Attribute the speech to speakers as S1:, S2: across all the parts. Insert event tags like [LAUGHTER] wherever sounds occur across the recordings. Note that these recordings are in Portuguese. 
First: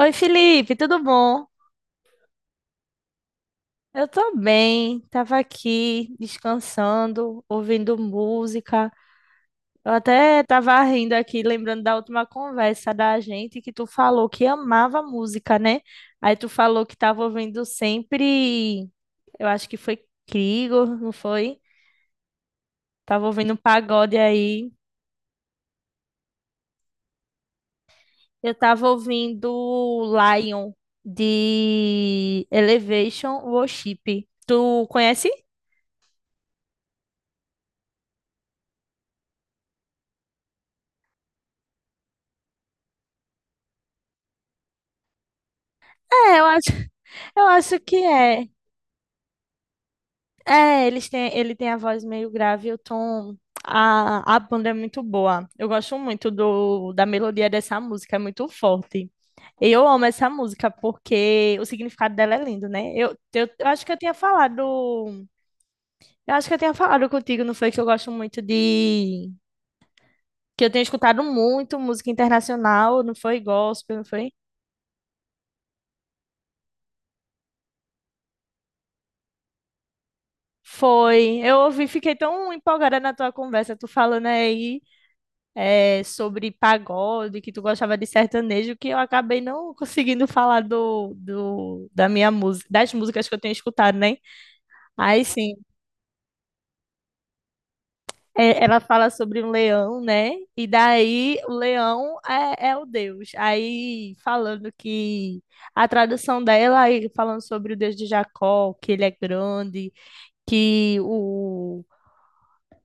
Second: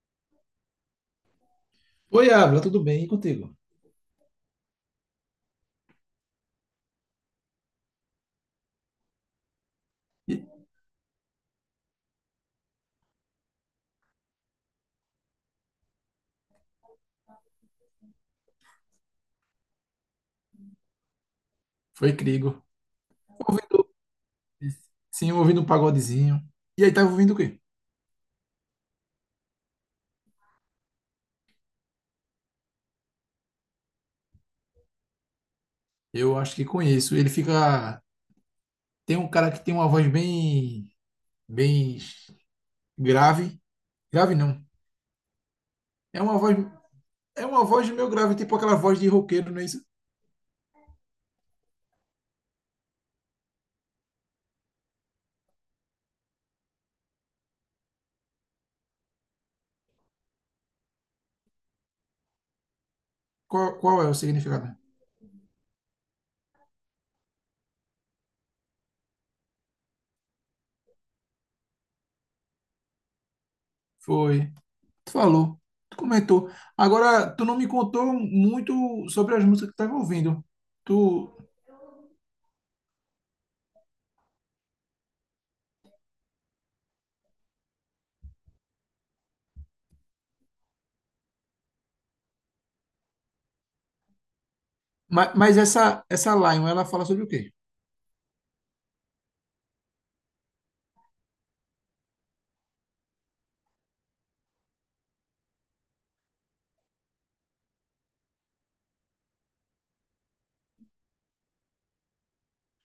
S1: Oi, Felipe, tudo bom?
S2: Oi, Abra, tudo bem? E contigo?
S1: Eu tô bem, tava aqui descansando, ouvindo música. Eu
S2: E
S1: até tava rindo aqui, lembrando da última conversa da gente que tu falou que amava música, né? Aí tu falou que tava ouvindo sempre, eu acho que foi Krieger, não foi?
S2: foi Crigo.
S1: Tava ouvindo um
S2: Ouvindo,
S1: pagode aí.
S2: sim, ouvindo um pagodezinho. E aí tava ouvindo o quê?
S1: Eu tava ouvindo Lion de Elevation Worship. Tu conhece?
S2: Eu acho que conheço. Ele fica. Tem um cara que tem uma voz bem grave. Grave não. É
S1: É,
S2: uma
S1: eu
S2: voz.
S1: acho. [LAUGHS] Eu
S2: É uma
S1: acho
S2: voz
S1: que
S2: meio grave,
S1: é.
S2: tipo aquela voz de roqueiro, não é isso?
S1: É, eles têm, ele tem a voz meio grave, e o tom. A banda é muito boa. Eu gosto muito da melodia dessa música, é muito forte. E eu amo essa música porque o significado dela é lindo, né? Eu
S2: Qual,
S1: acho que
S2: qual
S1: eu
S2: é
S1: tinha
S2: o significado?
S1: falado. Eu acho que eu tinha falado contigo, não foi? Que eu gosto muito de. Que eu tenho escutado muito música internacional, não foi gospel, não foi?
S2: Foi. Tu falou. Tu comentou. Agora, tu não me contou muito sobre as músicas que tu tava ouvindo. Tu.
S1: Foi. Eu ouvi, fiquei tão empolgada na tua conversa, tu falando aí. É, sobre pagode, que tu gostava de sertanejo, que eu acabei não [LAUGHS] conseguindo falar da minha música, das músicas que eu tenho escutado, né? Aí
S2: Mas,
S1: sim.
S2: mas essa Lion, ela fala sobre o quê?
S1: É, ela fala sobre um leão, né? E daí o leão é o Deus. Aí falando que a tradução dela, aí falando sobre o Deus de Jacó, que ele é grande, que o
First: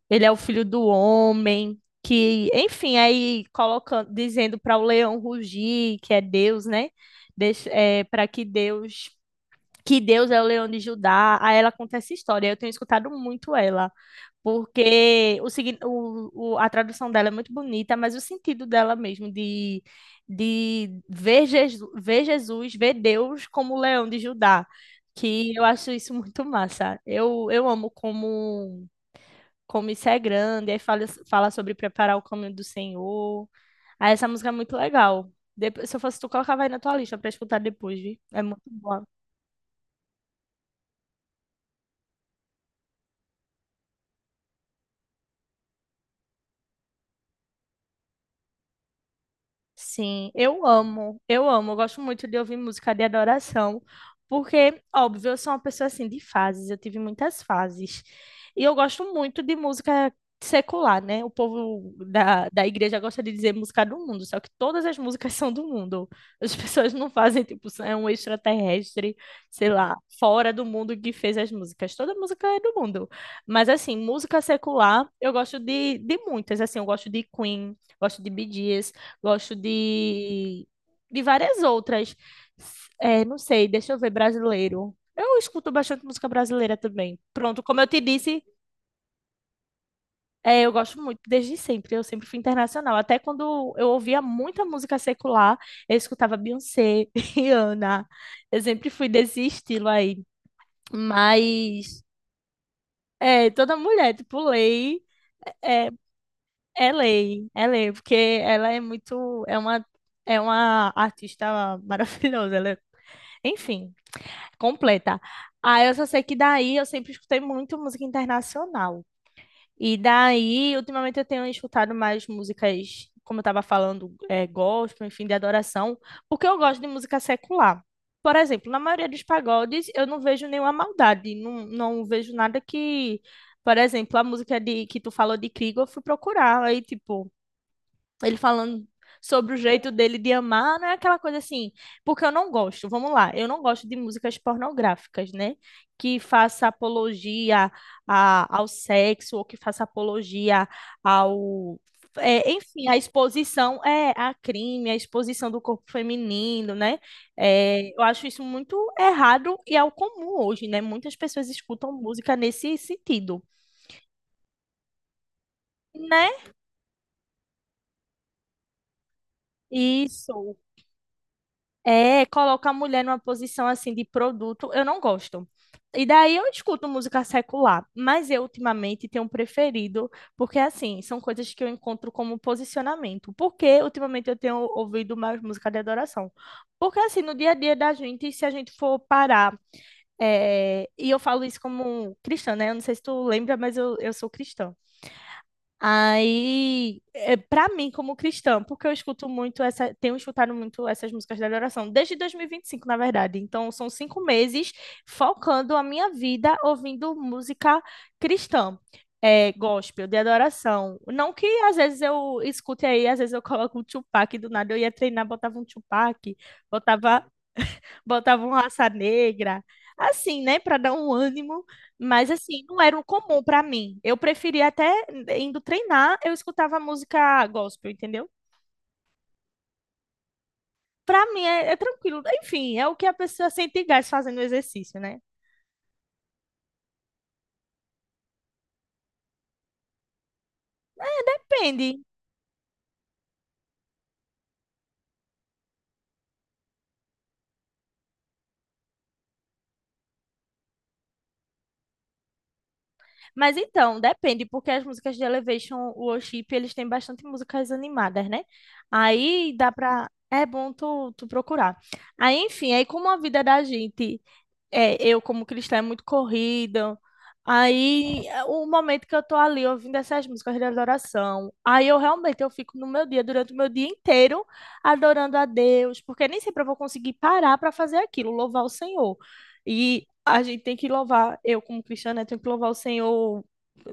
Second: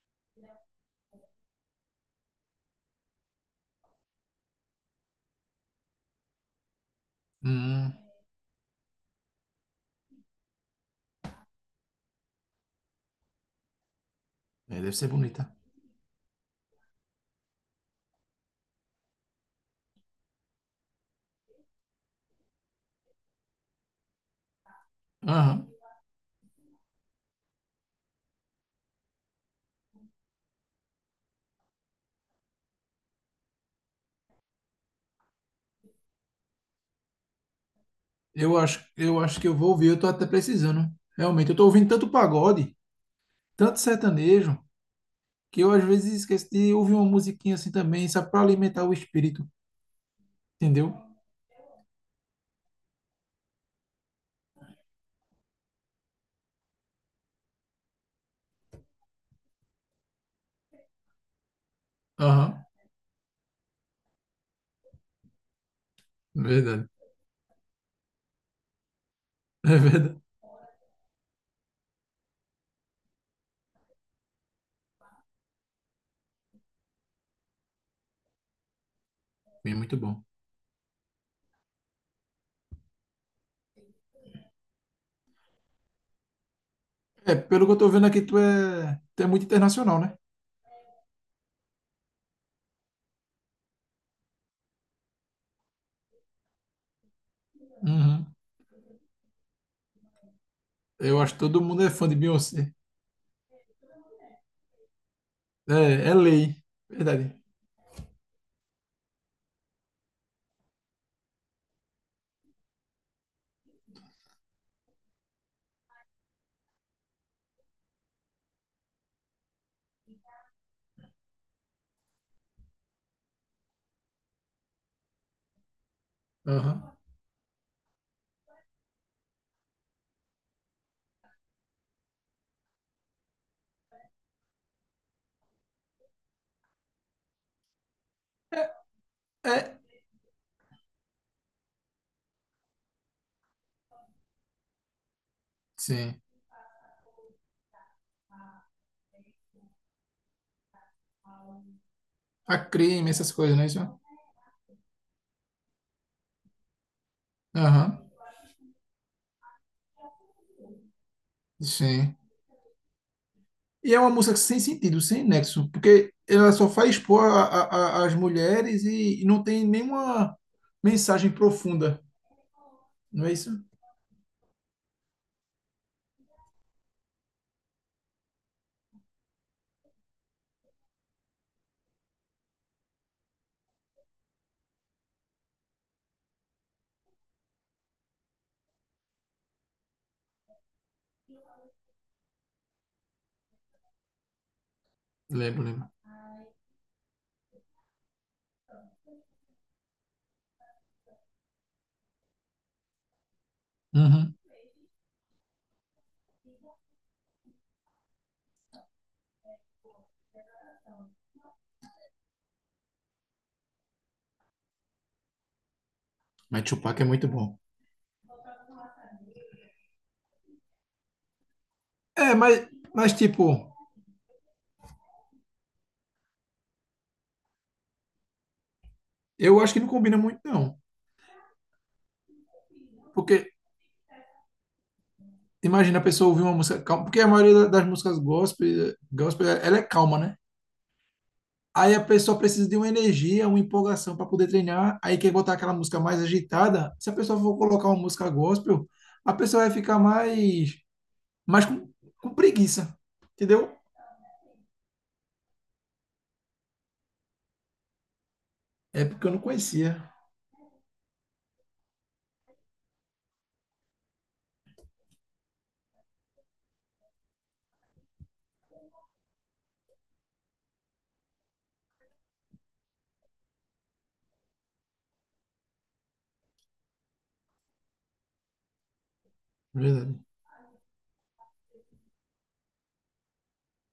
S1: ele é o filho do homem, que, enfim, aí colocando, dizendo para o leão rugir, que é Deus, né?
S2: Hum.
S1: Para que Deus é o leão de Judá. Aí ela conta essa história. Eu tenho escutado muito ela,
S2: É, deve ser
S1: porque
S2: bonita.
S1: o, signi- o- a tradução dela é muito bonita, mas o sentido dela mesmo de, ver Jesus, ver Jesus, ver Deus como o leão de Judá, que eu
S2: Aham.
S1: acho isso muito massa. Eu amo como isso é grande, aí fala sobre preparar o caminho do Senhor. Aí essa música é muito legal. Depois, se eu fosse tu, colocava aí na tua lista pra escutar depois, viu? É
S2: Eu
S1: muito
S2: acho,
S1: boa.
S2: eu acho que eu vou ouvir, eu tô até precisando. Realmente, eu tô ouvindo tanto pagode, tanto sertanejo, que eu às vezes esqueço de ouvir uma musiquinha assim também, só pra alimentar o espírito,
S1: Sim, eu
S2: entendeu?
S1: amo, eu amo, eu gosto muito de ouvir música de adoração, porque, óbvio, eu sou uma pessoa assim de fases, eu tive muitas fases. E eu gosto muito de música secular, né? O povo da,
S2: Aham,
S1: da igreja gosta de dizer música do mundo, só que todas as músicas [LAUGHS] são do mundo. As
S2: verdade.
S1: pessoas não fazem, tipo, é um extraterrestre,
S2: [LAUGHS]
S1: sei
S2: É
S1: lá,
S2: verdade.
S1: fora do mundo que fez as músicas. Toda música é do mundo. Mas, assim, música secular, eu gosto de muitas, assim, eu gosto de Queen, gosto de Bee Gees. Gosto
S2: É muito bom.
S1: de várias outras. É, não sei, deixa eu ver, brasileiro. Eu escuto bastante música brasileira também.
S2: É,
S1: Pronto,
S2: pelo que eu
S1: como eu
S2: tô
S1: te
S2: vendo aqui, tu
S1: disse,
S2: é, tu é muito internacional, né?
S1: é, eu gosto muito desde sempre. Eu sempre fui internacional. Até quando eu ouvia muita música secular, eu escutava Beyoncé, [LAUGHS] Rihanna.
S2: Uhum.
S1: Eu sempre fui desse estilo aí.
S2: Eu acho que todo mundo é
S1: Mas
S2: fã de Beyoncé.
S1: é, toda mulher, tipo, lei é,
S2: É, é lei.
S1: é
S2: Verdade.
S1: lei, é lei, porque ela é muito, é uma artista [LAUGHS] maravilhosa, enfim, completa. Ah, eu só sei que daí eu sempre escutei muito música internacional. E daí, ultimamente eu tenho escutado mais músicas, como eu estava falando, é, gospel, enfim, de adoração, porque eu gosto de
S2: Aham.
S1: música secular. Por exemplo, na maioria dos pagodes eu não vejo nenhuma maldade, não, não vejo nada que, por exemplo, a música de, que tu falou de Krieg, eu fui procurar, aí tipo ele falando sobre o
S2: É,
S1: jeito dele de amar, não é aquela coisa assim, porque eu não gosto, vamos lá, eu não gosto de músicas pornográficas, né? Que
S2: sim.
S1: faça apologia ao sexo ou que faça apologia ao. É,
S2: A
S1: enfim, a
S2: crime, essas coisas, né? Isso?
S1: exposição é a crime, a exposição do corpo feminino, né? É,
S2: Aham,
S1: eu acho isso muito errado e é o comum hoje, né? Muitas pessoas escutam
S2: sim.
S1: música nesse sentido,
S2: E é uma música sem sentido, sem nexo, porque
S1: né?
S2: ela só faz expor as mulheres e não tem nenhuma
S1: Isso.
S2: mensagem profunda,
S1: É, coloca a mulher numa
S2: não é isso?
S1: posição assim de produto, eu não gosto. E daí eu escuto música secular, mas eu ultimamente tenho preferido, porque assim, são coisas que eu encontro como posicionamento. Porque ultimamente eu tenho ouvido mais música de adoração. Porque assim, no dia a dia da gente, se a gente for parar, é, e eu falo isso como cristã, né? Eu não sei se tu lembra, mas eu sou cristã.
S2: Lembro, lembro.
S1: Aí, é, para mim, como cristã, porque eu escuto muito essa, tenho escutado muito essas músicas da adoração, desde dois mil e vinte e cinco, na verdade. Então, são cinco
S2: Uhum.
S1: meses focando a minha vida ouvindo música cristã, é, gospel, de adoração. Não que às vezes eu escute aí, às vezes eu coloco um Tupac, do nada eu ia treinar, botava um Tupac,
S2: Mas Tupac é
S1: botava
S2: muito bom.
S1: botavam raça negra, assim, né, para dar um ânimo, mas
S2: É,
S1: assim, não era um
S2: mas
S1: comum
S2: tipo,
S1: para mim. Eu preferia até indo treinar, eu escutava música gospel, entendeu?
S2: eu acho que não combina muito, não.
S1: Para mim é tranquilo. Enfim, é o que a pessoa
S2: Porque
S1: sente gás fazendo exercício, né?
S2: imagina a pessoa ouvir uma música calma, porque a maioria das músicas gospel, ela é calma, né? Aí
S1: Depende.
S2: a pessoa precisa de uma energia, uma empolgação para poder treinar, aí quer botar aquela música mais agitada. Se a pessoa for colocar uma música gospel, a pessoa vai ficar mais mas com, com preguiça,
S1: Mas
S2: entendeu?
S1: então, depende, porque as músicas de Elevation Worship, eles têm bastante músicas animadas, né?
S2: É porque eu não
S1: Aí dá pra.
S2: conhecia.
S1: É bom tu procurar. Aí, enfim, aí como a vida da gente é, eu como cristã é muito corrida. Aí, é, o momento que eu tô ali ouvindo essas músicas de adoração, aí eu realmente eu fico no meu dia, durante o meu dia inteiro, adorando a Deus, porque nem sempre eu vou conseguir parar para fazer aquilo, louvar o Senhor. E
S2: Verdade.
S1: a gente tem que louvar, eu como cristã, né, tenho que louvar o Senhor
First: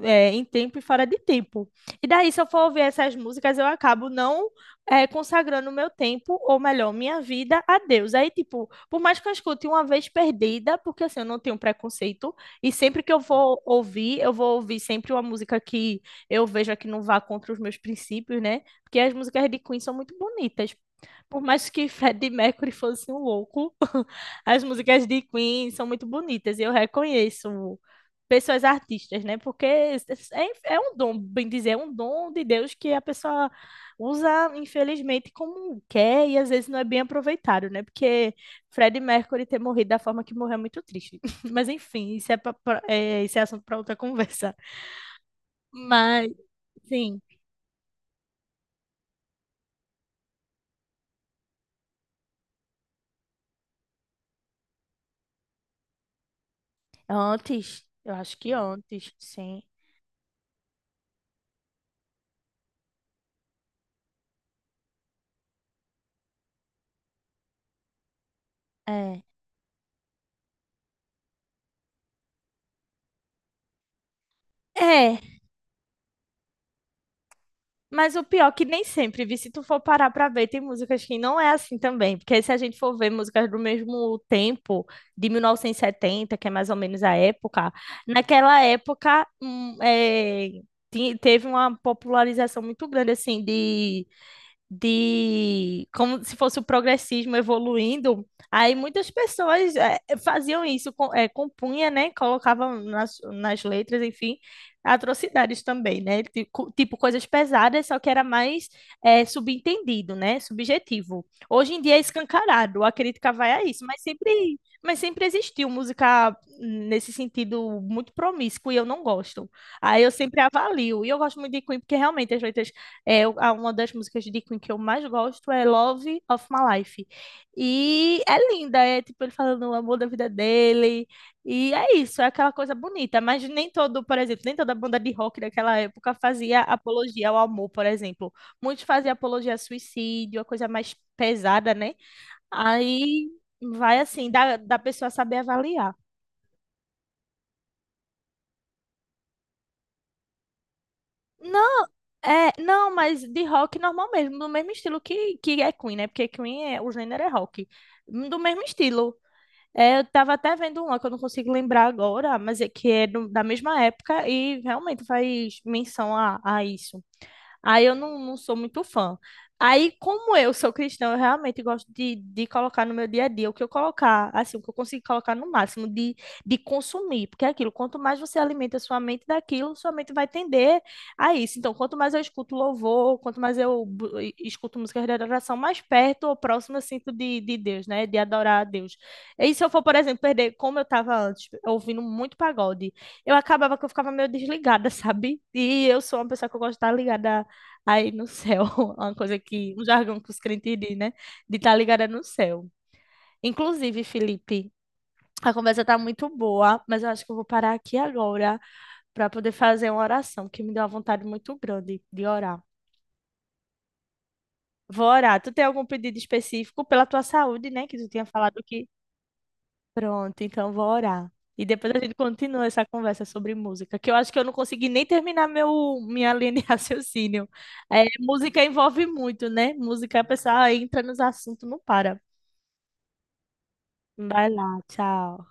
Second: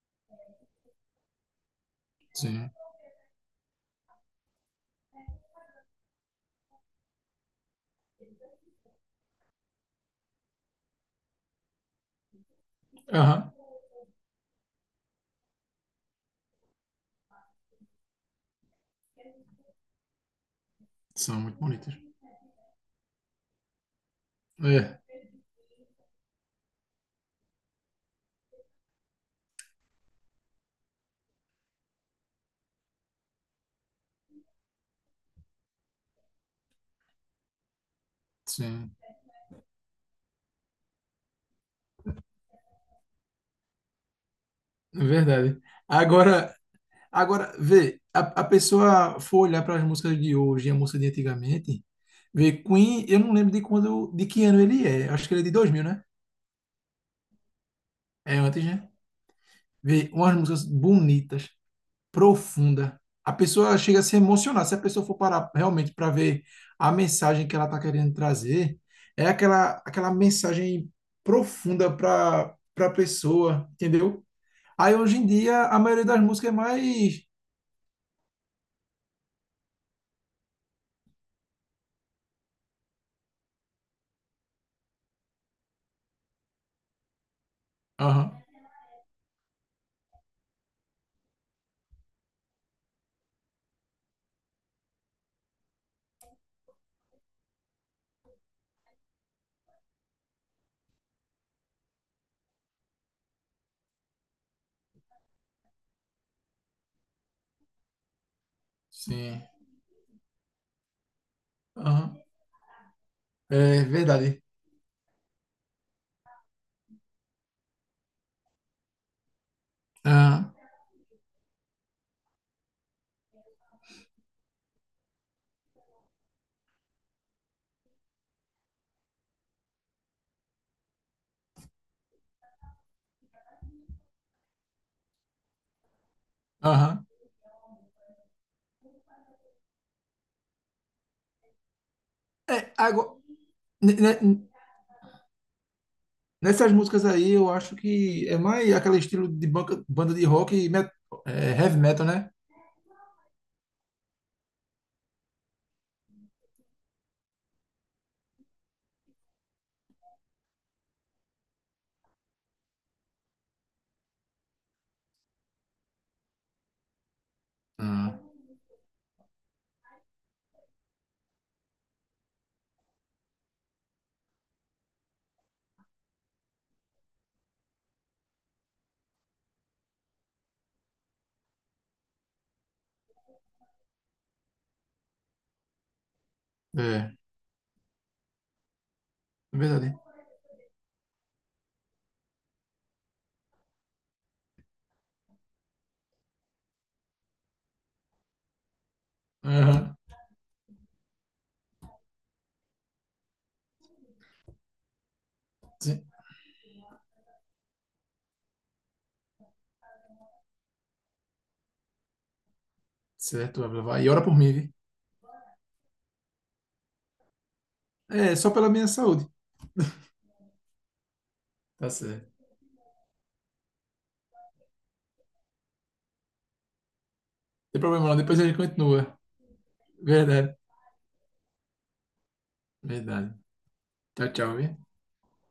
S1: é, em tempo e fora de tempo. E daí, se eu for
S2: Sim.
S1: ouvir essas músicas, eu acabo não é, consagrando o meu tempo, ou melhor, minha vida a Deus. Aí, tipo, por mais que eu escute uma vez perdida, porque assim, eu não tenho preconceito, e sempre que
S2: Aham.
S1: eu vou ouvir sempre uma música que eu veja que não vá contra os meus princípios, né? Porque as músicas de Queen são muito bonitas.
S2: São
S1: Por
S2: muito
S1: mais que
S2: bonitas.
S1: Freddie Mercury fosse um louco, as
S2: É,
S1: músicas de Queen são muito bonitas e eu reconheço pessoas artistas, né? Porque é um dom, bem dizer, é um dom de Deus que a pessoa usa, infelizmente, como quer e às vezes não é bem aproveitado, né? Porque
S2: sim.
S1: Freddie Mercury ter morrido da forma que morreu é muito triste. [LAUGHS] Mas enfim, isso é assunto para outra conversa.
S2: É verdade.
S1: Mas,
S2: Agora,
S1: sim,
S2: agora vê, a pessoa for olhar para as músicas de hoje e a música de antigamente, vê, Queen, eu não lembro de quando, de que ano ele é. Acho que ele é de 2000, né?
S1: antes, eu acho
S2: É
S1: que
S2: antes, né?
S1: antes, sim.
S2: Vê, umas músicas bonitas. Profunda. A pessoa chega a se emocionar. Se a pessoa for parar realmente para ver a mensagem que ela está querendo trazer,
S1: É.
S2: é aquela mensagem profunda para a pessoa, entendeu? Aí hoje
S1: É,
S2: em dia a maioria das músicas é mais.
S1: mas o pior é que nem sempre, vi, se tu for parar pra ver, tem músicas que não é assim também, porque se a gente for ver músicas do mesmo tempo, de 1970 que é mais ou menos a época,
S2: Aham,
S1: naquela época é, teve uma popularização muito grande, assim, de como se fosse o progressismo evoluindo. Aí muitas pessoas faziam isso, compunha, né? Colocavam nas letras, enfim, atrocidades também, né? Tipo coisas pesadas, só que era mais
S2: sim.
S1: subentendido, né? Subjetivo. Hoje em dia é
S2: Aham,
S1: escancarado, a crítica vai a
S2: é
S1: isso, mas
S2: verdade.
S1: sempre, mas sempre existiu música nesse sentido muito promíscuo e eu não gosto. Aí eu sempre
S2: Aham,
S1: avalio. E eu gosto muito de Queen porque realmente as letras uma das músicas de Queen que eu mais gosto é Love of My Life. E é linda, é tipo ele falando o amor da vida dele. E é isso, é aquela coisa bonita. Mas nem todo, por exemplo, nem toda banda de rock daquela época fazia
S2: aham.
S1: apologia ao amor, por exemplo. Muitos faziam apologia ao suicídio, a coisa mais pesada, né?
S2: É, agora,
S1: Aí
S2: ne-
S1: vai assim,
S2: ne-
S1: da pessoa saber avaliar.
S2: nessas músicas aí eu acho que é mais aquele estilo de banda de rock e heavy
S1: Não,
S2: metal, né?
S1: é, não, mas de rock normal mesmo, do mesmo estilo que é Queen, né? Porque Queen é, o gênero é rock. Do mesmo estilo. É, eu tava até vendo uma que eu não consigo lembrar agora, mas é que é da mesma época e realmente faz menção a isso. Aí eu não,
S2: Ah,
S1: não sou muito fã. Aí, como eu sou cristã, eu realmente gosto de colocar no meu dia a dia o que eu colocar, assim, o que eu consigo colocar no máximo de consumir, porque é aquilo, quanto mais você alimenta sua mente daquilo, sua mente vai tender a isso. Então, quanto mais eu escuto louvor, quanto mais eu escuto músicas de adoração, mais perto ou próximo eu sinto
S2: é,
S1: de Deus, né? De adorar a Deus. E
S2: é
S1: se eu for, por
S2: verdade.
S1: exemplo, perder, como eu estava antes, ouvindo muito pagode, eu acabava que eu ficava meio desligada, [LAUGHS] sabe? E eu sou uma pessoa que eu gosto de estar ligada aí no céu, [LAUGHS] uma coisa que, um
S2: Aham,
S1: jargão que os crentes dizem, né? De estar ligada no céu. Inclusive, Felipe, a conversa tá
S2: sim.
S1: muito boa, mas eu acho que eu vou parar aqui agora para poder fazer uma oração, que me deu uma vontade muito grande de orar.
S2: Certo, vai levar. E ora por mim, viu?
S1: Vou orar. Tu tem algum pedido específico pela tua saúde, né? Que tu tinha
S2: É, só
S1: falado
S2: pela
S1: que.
S2: minha saúde.
S1: Pronto, então vou orar. E
S2: Tá
S1: depois a gente
S2: certo.
S1: continua essa conversa sobre música, que eu acho que eu não consegui nem terminar minha linha de [LAUGHS] raciocínio.
S2: Não tem
S1: É,
S2: problema não, depois a gente
S1: música envolve
S2: continua.
S1: muito, né? Música, a
S2: Verdade,
S1: pessoa entra nos assuntos, não para.
S2: verdade. Tchau,
S1: Vai
S2: tchau, viu?
S1: lá, tchau.